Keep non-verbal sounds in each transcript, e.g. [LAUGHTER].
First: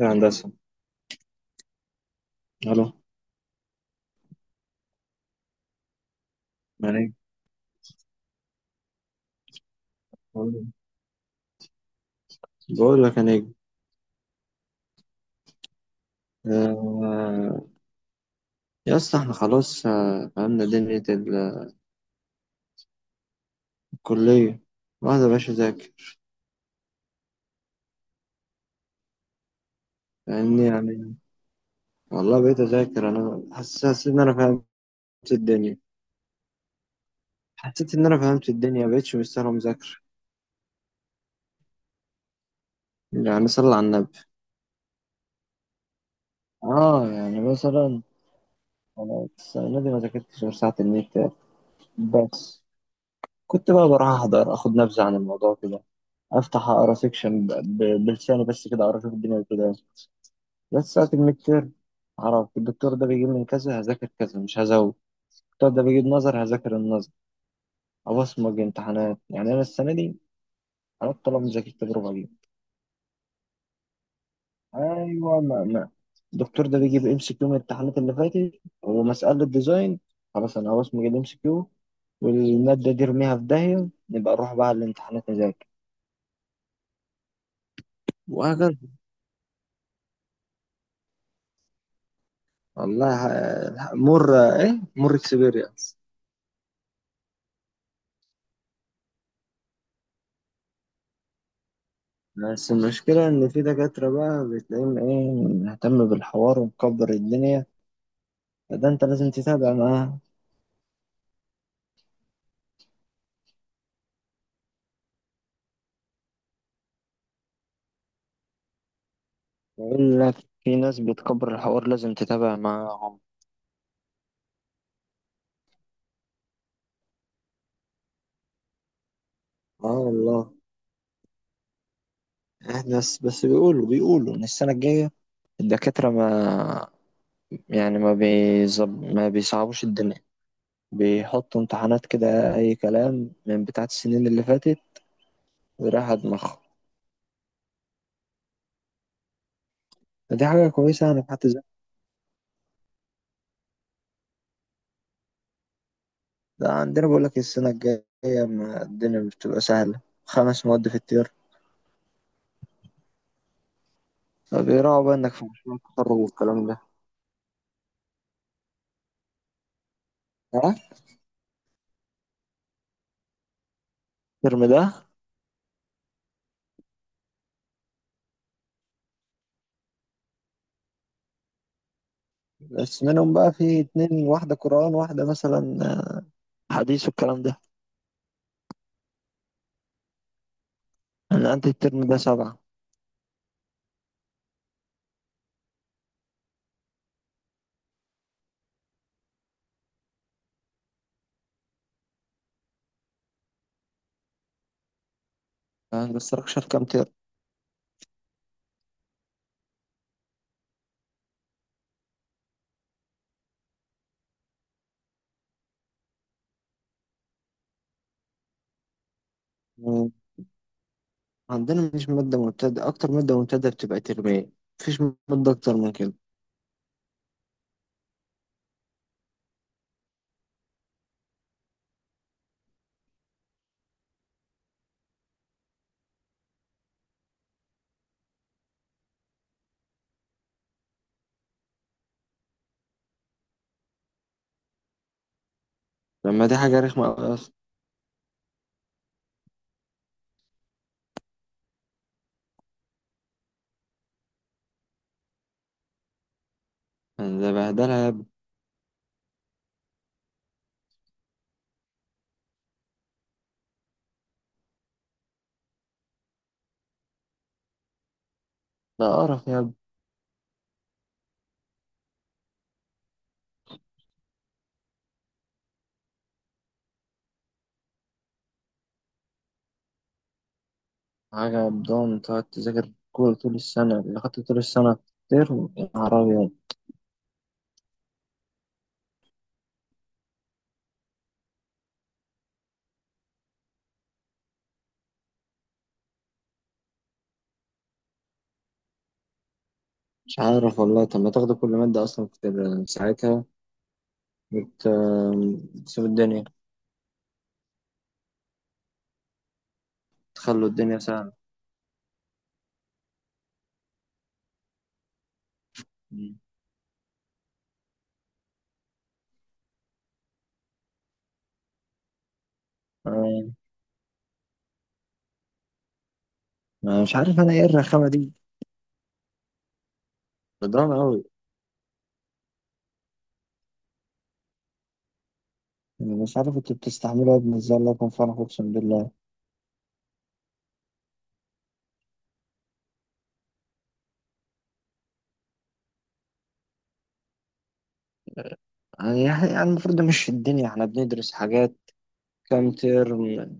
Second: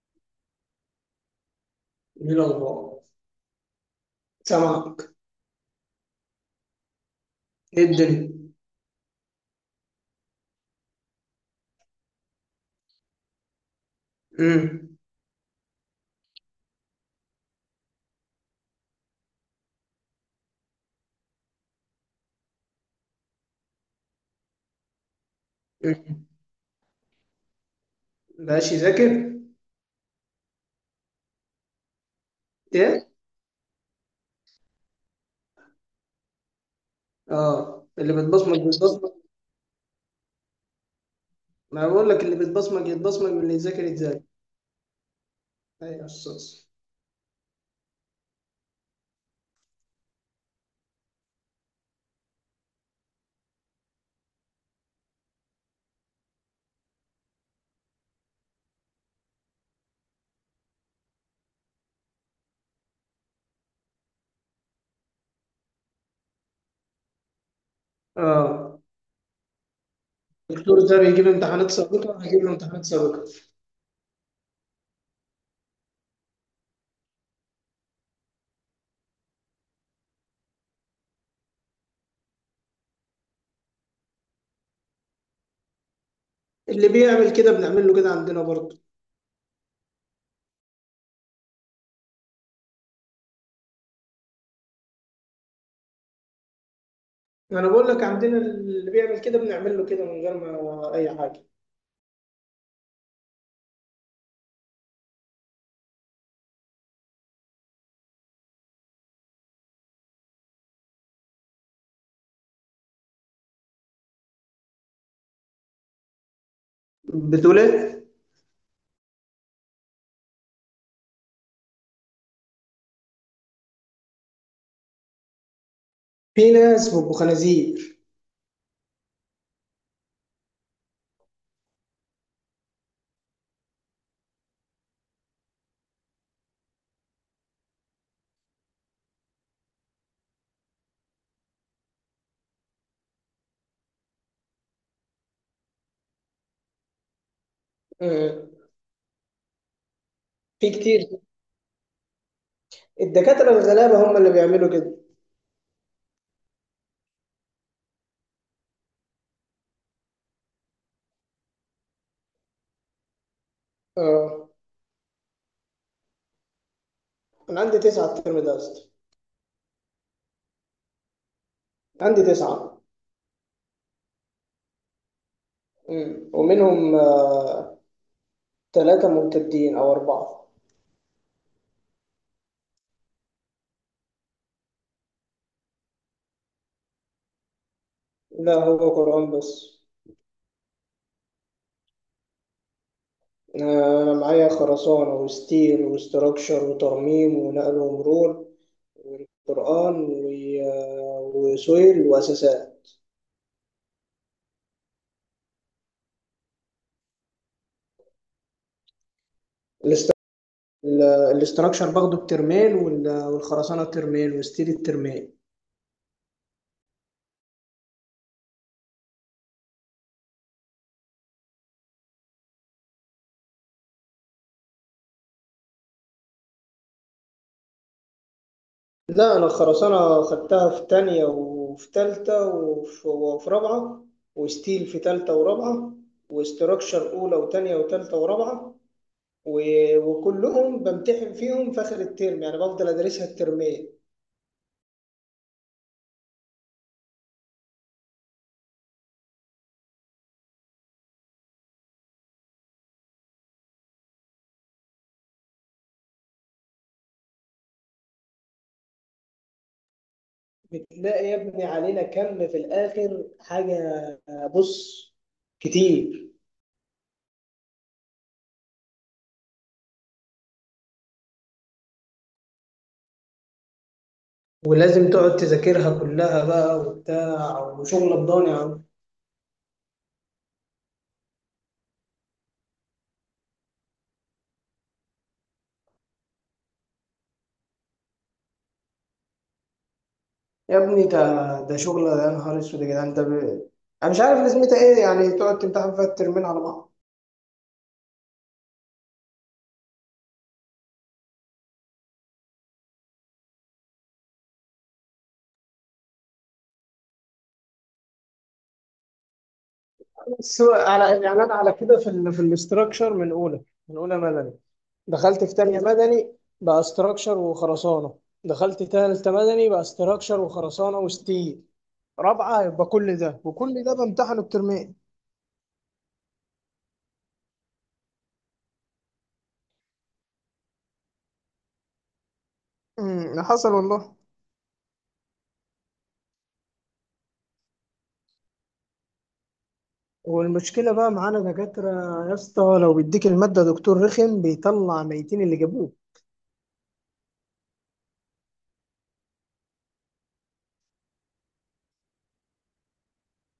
يا هندسة. ايه الو. الاخبار؟ سامعك. يا نجم. ايه الدنيا؟ بقول بقول لك يا نجم. امم. آه. يا اسطى، احنا خلاص، آه، فهمنا دنيا الكلية. واحد يا باشا ذاكر مبقاش يذاكر. لأني يعني والله بقيت ايه؟ أذاكر أنا حسيت إن أنا فهمت الدنيا. اه، اللي بتبصمج بتبصمج. مبقتش مستاهل مذاكرة. ما بقول لك، اللي بتبصمج يتبصمج يعني واللي صلى يذاكر على النبي. يتذاكر. ايوه يا استاذ. آه يعني مثلا، أنا السنة دي ما ذاكرتش غير ساعة النت بس. كنت بقى بروح أحضر، أخد نبذة عن الموضوع كده، أفتح أقرأ سيكشن بلساني بس كده، أعرف الدنيا كده. بس في الميد تيرم اعرف الدكتور ده بيجيب من كذا، هذاكر كذا مش هزود. الدكتور ده بيجيب نظر، هذاكر النظر. ابصمج اه، امتحانات. يعني انا السنه دي الدكتور ده انا بيجيب الطلبه مذاكر امتحانات تجربه سابقه، دي. هجيب له امتحانات سابقه. ايوه، ما الدكتور ده بيجيب ام سي كيو من الامتحانات اللي فاتت ومساله ديزاين. خلاص انا هبصمج الام سي كيو والماده دي ارميها في داهيه، نبقى نروح بقى الامتحانات نذاكر. اللي بيعمل كده بنعمل له كده عندنا وهكذا. برضه. والله ح- مر ايه مر اكسبيرينس. انا بقول لك عندنا اللي بيعمل كده بنعمل له كده من غير ما اي حاجه. بس المشكلة إن في دكاترة بقى بتلاقيهم إيه، مهتم بالحوار ومكبر الدنيا، فده أنت لازم تتابع معاهم. بتقول ايه؟ يقول لك في ناس بتكبر الحوار لازم تتابع معاهم. في ناس بيبقوا خنازير. آه والله. إحنا بس بيقولوا إن السنة الجاية الدكاترة ما، يعني ما بيصعبوش الدنيا، بيحطوا امتحانات كده أي كلام من بتاعت السنين اللي فاتت ورايح على دماغهم. آه. فدي حاجة في كتير. كويسة. يعني في حد. الدكاتره الغلابه هم اللي بيعملوا كده. ده عندنا بقول لك السنة الجاية ما الدنيا مش بتبقى سهلة، خمس مواد في الترم، اه، فبيراعوا بقى إنك في مشروع التخرج والكلام ده. أنا عندي تسعة الترم ده يا اسطى. ها. عندي تسعة. الترم ده ومنهم ثلاثة ممتدين أو أربعة. بس منهم بقى في اتنين، واحدة قرآن واحدة مثلا حديث والكلام ده. لا، هو قرآن بس. أنا عندي الترم ده سبعة. أنا معايا خرسانة وستيل وستراكشر وترميم ونقل ومرور والقرآن وسويل وأساسات. أنا مستركش في كام ترم. الاست- ال- الاستراكشر باخده بترمين والخرسانة بترمين وستيل الترمين. عندنا مش مادة مبتدأ، أكتر مادة مبتدأ بتبقى ترمين، مفيش مادة أكتر من كده. لا، أنا الخرسانة خدتها في تانية وفي تالتة وفي رابعة، وستيل في تالتة ورابعة، واستراكشر أولى وتانية وتالتة ورابعة، وكلهم بمتحن فيهم في آخر الترم، يعني بفضل أدرسها الترمين. لما دي حاجة رخمة أوي أصلا، يعني ده بهدلها يا ابني. بتلاقي يا ابني علينا كم في الآخر حاجة. بص، كتير. ده قرف يا ابني. ولازم تقعد تذاكرها كلها بقى وبتاع وشغل الضاني. حاجة قدام تقعد تذاكر كورة طول السنة، اللي خدت طول السنة ترم، يا نهار أبيض. يا ابني ده شغل، ده يا نهار اسود يا جدعان، انا مش عارف لازمتها ايه، يعني تقعد تمتحن فيها الترمين على بعض. مش عارف والله. طب ما تاخدوا كل مادة أصلا في ساعتها؟ بت- بتسيب الدنيا، بس تخلوا هو الدنيا على سهلة. يعني انا على كده في الاستراكشر من اولى، مدني، دخلت في تانية مدني مم. بقى استراكشر وخرسانة، دخلت تالتة مدني بقى استراكشر وخرسانة وستيل، رابعة يبقى كل ده، آه، وكل ده بامتحن الترمين. أنا مش عارف أنا إيه الرخامة دي، بدران أوي. حصل والله. يعني مش عارف انتوا بتستحملوا يا ابني ازاي، الله يكون في عونك، اقسم بالله. والمشكلة بقى معانا دكاترة يا اسطى، لو بيديك المادة دكتور رخم بيطلع ميتين اللي جابوه. يعني المفروض ده، مش في الدنيا احنا بندرس حاجات كام ترم؟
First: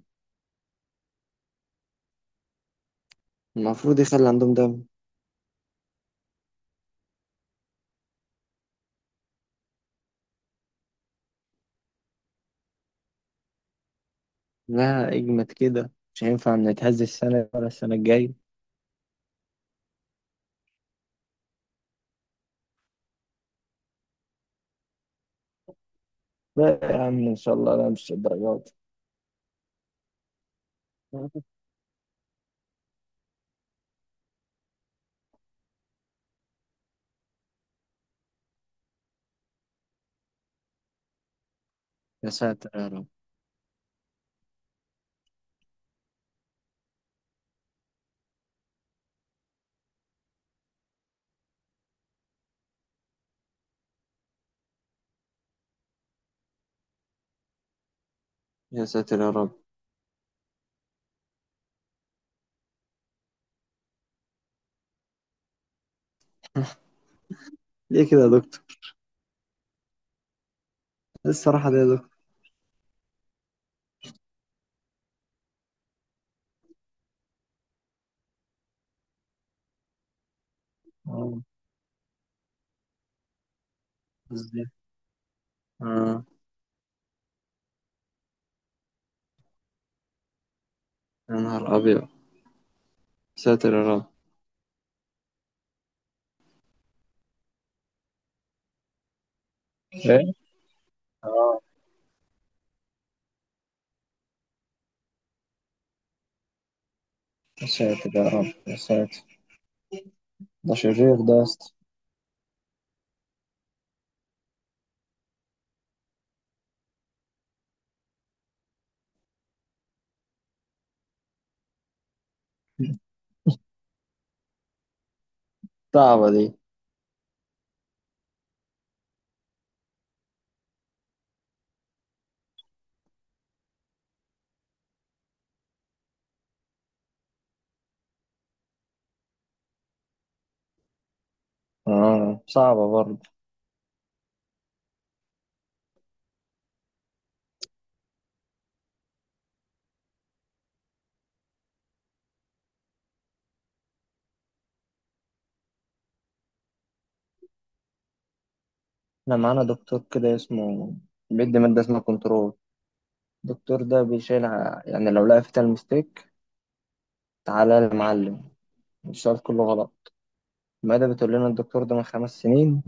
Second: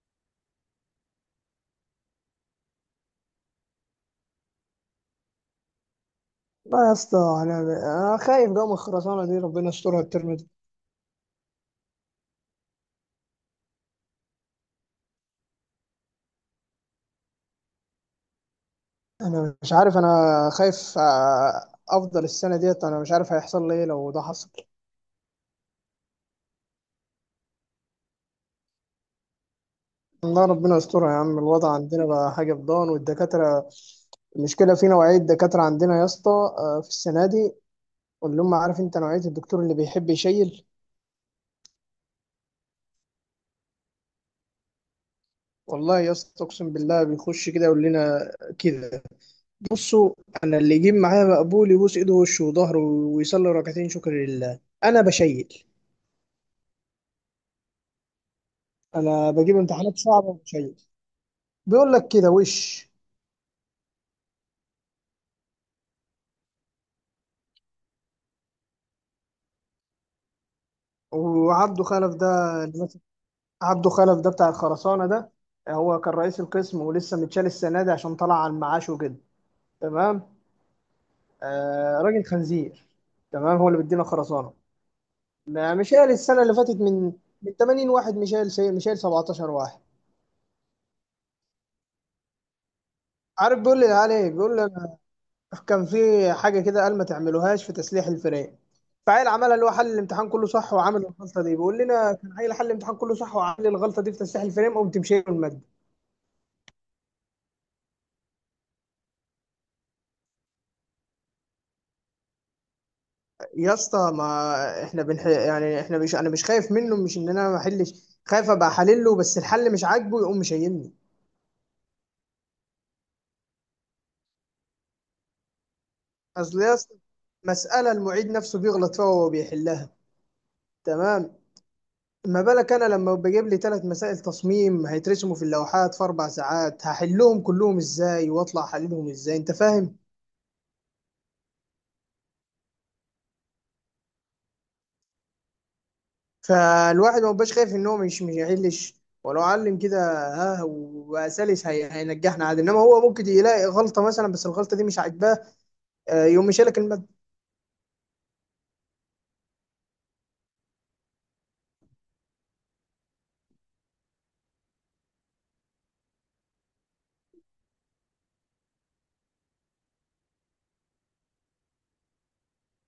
المفروض يخلي عندهم ده. لا يا اسطى، انا خايف جو من الخرسانه دي، ربنا يسترها الترم ده. لا اجمد كده، مش هينفع نتهز السنة ولا السنة الجاية. انا مش عارف، انا خايف، افضل السنه ديت، انا مش عارف هيحصل لي ايه لو ده حصل. لا يا عم ان شاء الله، لا مش الدرجات. الله، ربنا يسترها يا عم. الوضع عندنا بقى حاجه فضان، والدكاتره، المشكله في نوعيه دكاتره عندنا يا اسطى، في السنه دي اللي هم عارف انت نوعيه الدكتور اللي بيحب يشيل. يا ساتر يا رب. والله يا اسطى، اقسم بالله، بيخش كده يقول لنا كده. بصوا، انا اللي يجيب معايا مقبول يبوس ايده ووشه وظهره ويصلي ركعتين شكر لله، انا بشيل. يا ساتر يا انا بجيب رب. امتحانات صعبه وشيء. بيقول لك كده وش. ليه كده يا دكتور؟ ايه الصراحة دي يا وعبده دكتور؟ خلف ده اللي ماسك- عبده خلف ده بتاع الخرسانه ده، هو كان رئيس القسم ولسه متشال السنه دي عشان طلع على المعاش وكده. تمام. اه. آه، راجل خنزير. تمام، هو اللي بيدينا خرسانه. ازاي؟ مشال اه. السنه اللي فاتت من 80 واحد، مشال شيء، مشال 17 واحد. يا نهار ابيض. يا عارف ساتر بيقول يا لي رب. عليه، بيقول لي كان في حاجة كده، قال ما تعملوهاش في تسليح الفراخ، فعيل عملها، اللي هو حل الامتحان ايه. كله صح وعمل الغلطة دي، اه. بيقول لنا كان عيل حل الامتحان كله صح وعمل الغلطة دي في تسليح الفريم، قمت مشيله المادة. يا ساتر يا رب يا ساتر. ده شرير ده يا اسطى. يا اسطى، ما احنا بنح... يعني احنا مش، انا مش خايف منه، مش ان انا ما احلش، خايف ابقى حلله بس الحل مش عاجبه يقوم مشيلني. صعبة دي. اصل يا اسطى، مسألة المعيد نفسه بيغلط فيها وهو بيحلها. تمام، ما بالك انا لما بجيب لي ثلاث مسائل تصميم هيترسموا في اللوحات في 4 ساعات، هحلهم كلهم ازاي واطلع احللهم ازاي؟ انت فاهم. اه صعبة برضه. فالواحد ما بقاش خايف ان هو مش هيحلش ولو علم كده. ها، وسلس هي هينجحنا عادي، انما هو ممكن يلاقي غلطه مثلا بس الغلطه دي مش عاجباه، يقوم شايلك الماده. احنا معانا دكتور كده اسمه، بيدي مادة اسمها كنترول. الدكتور ده بيشيل يعني لو لقى فيها المستيك، تعالى يا معلم، السؤال كله غلط. المادة بتقول لنا الدكتور ده من خمس سنين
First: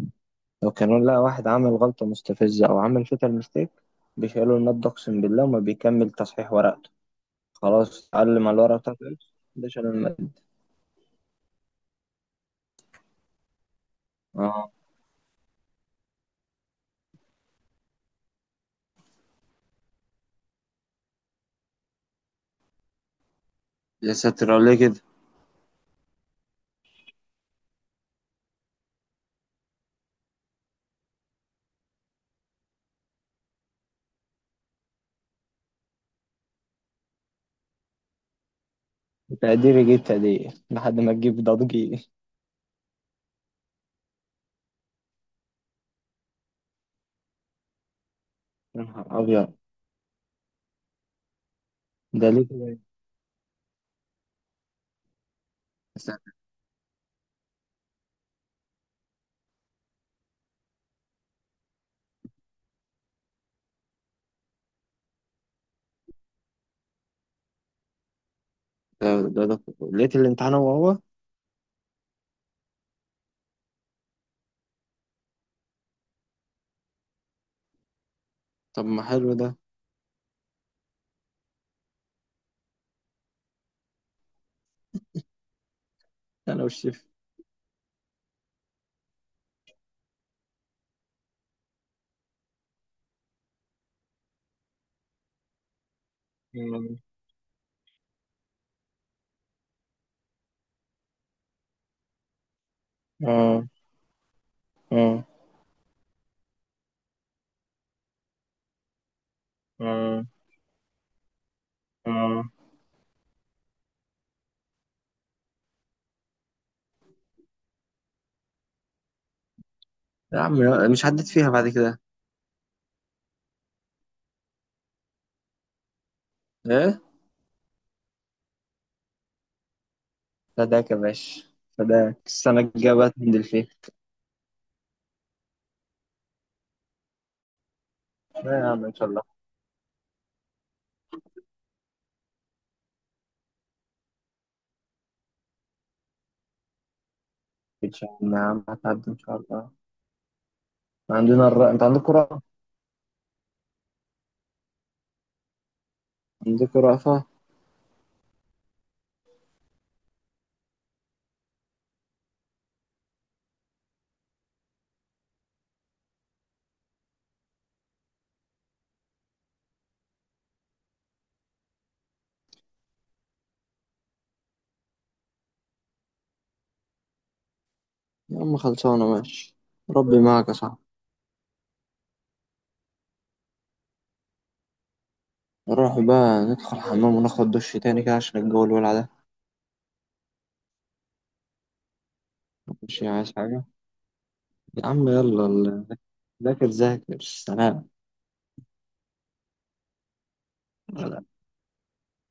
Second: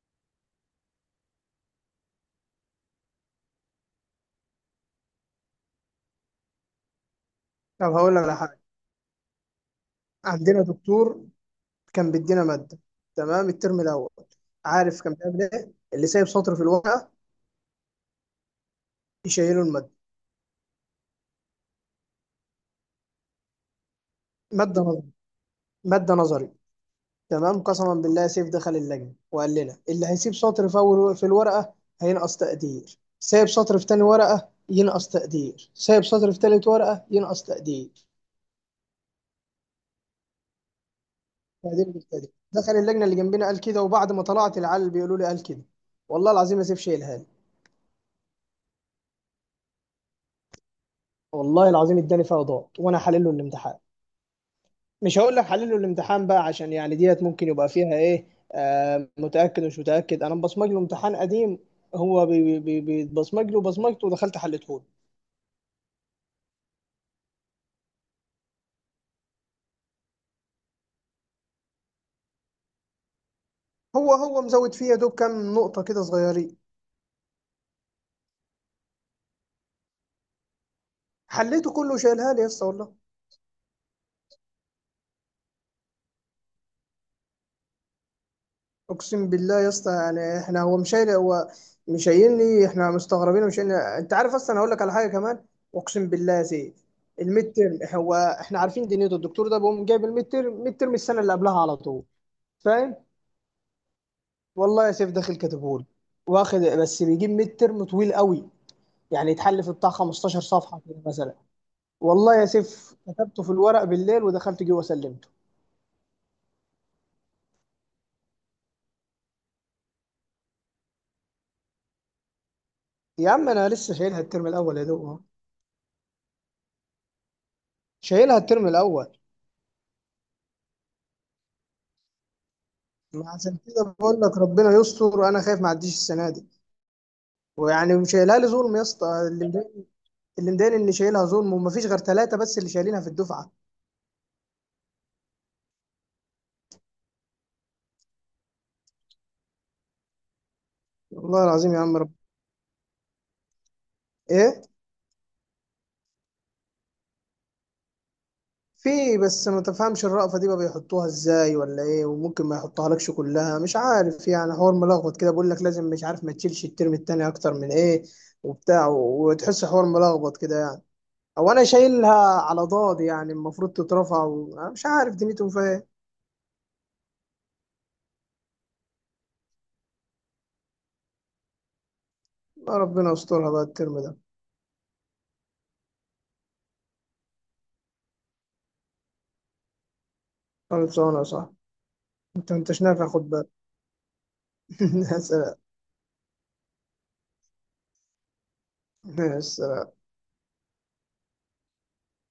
لو كانوا، لا واحد عمل غلطة مستفزة أو عمل فيتال ميستيك، بيشيلوا المادة أقسم بالله وما بيكمل تصحيح ورقته. طب خلاص، هقول لك على علم على حاجه. الورقة بتاعته. ده شال المادة. عندنا دكتور كان بيدينا ماده تمام الترم الاول. اه. عارف كان بيعمل ايه؟ اللي سايب سطر في الورقه يشيله الماده. يا ساتر عليه ماده كده. نظري، ماده نظري، تمام. قسما بالله سيف دخل اللجنة وقال لنا اللي هيسيب سطر في أول في الورقة هينقص تقدير، سايب سطر في تاني ورقة ينقص تقدير، سايب سطر في تالت ورقة ينقص تقدير، تقدير يجيب تقدير لحد ما تجيب تقدير ضجيج. بالتقدير. دخل اللجنة اللي جنبنا قال كده، وبعد ما طلعت العيال بيقولوا لي قال كده. والله العظيم ما سيف شايلها لي. يا نهار أبيض. والله العظيم اداني ده فيها ليه كده ضغط يا وانا حلله الامتحان. مش هقول لك حلله الامتحان ساتر. بقى عشان يعني ديت ممكن يبقى فيها ايه، آه متأكد ومش متأكد، انا مبصمج له امتحان قديم. هو بيتبصمج له بصمجته ودخلت حلته. ده ده لقيت الامتحان هو هو. هو مزود فيها دوب كام نقطة كده صغيرين. طب ما حلو ده. حليته كله، شايلها لي يا اسطى والله. أنا والشيف. اقسم بالله يا اسطى، يعني احنا هو مش شايل، هو مش شايلني، احنا مستغربين ومش شايلني. انت عارف اصلا، انا هقول لك على حاجة كمان. اقسم بالله يا سيد. مم. الميد تيرم، هو احنا عارفين دنيته الدكتور ده بيقوم جايب الميد تيرم، ميد تيرم السنة اللي قبلها على طول. فاهم. اه والله يا سيف اه داخل كاتبهولي واخد، بس بيجيب ميد تيرم طويل قوي، يعني يتحل في بتاع اه 15 صفحة كده مثلا. والله اه. يا سيف كتبته في الورق بالليل ودخلت جوه سلمته. يا عم، مش عديت فيها بعد كده؟ يا عم انا لسه شايلها الترم الاول يا دوب أهو. ايه. شايلها الترم الاول. فداك يا باشا. فداك، السنة الجاية بقى ما تنزل عشان فيها. كده بقول لك ربنا يستر وانا خايف ما اعديش السنه دي. ويعني شايلها لي لا يا ظلم يا عم ان اسطى، شاء الله. اللي مضايقني ان شايلها ظلم وما فيش غير ثلاثه بس اللي شايلينها في الدفعه. متقلقش يا عم، يا عم هتعدي ان شاء الله. والله عندنا العظيم يا انت عم رب. عندكوا رأفة. ايه؟ عندكوا رأفة. في، بس ما تفهمش الرأفة دي بقى بيحطوها ازاي ولا ايه، وممكن ما يحطها لكش كلها، مش عارف يعني حوار ملخبط كده، بقول لك لازم، مش عارف، ما تشيلش الترم التاني اكتر من ايه، وبتاع، وتحس حوار ملخبط كده يعني، او انا شايلها على ضاد، يعني المفروض تترفع أنا مش عارف دنيتهم فيها ايه. يا عم خلصانة ماشي. ربي معاك يا صاحبي. لا، ربنا يسترها بقى الترم ده. نروح بقى ندخل الحمام وناخد دش تاني كده عشان الجو الولع ده. خالد صانع صح؟ انت انتش مش نافع خد عايز بالك. حاجة. [LAUGHS] يا عم يا يلا سلام. ذاكر ذاكر سلام. يا سلام.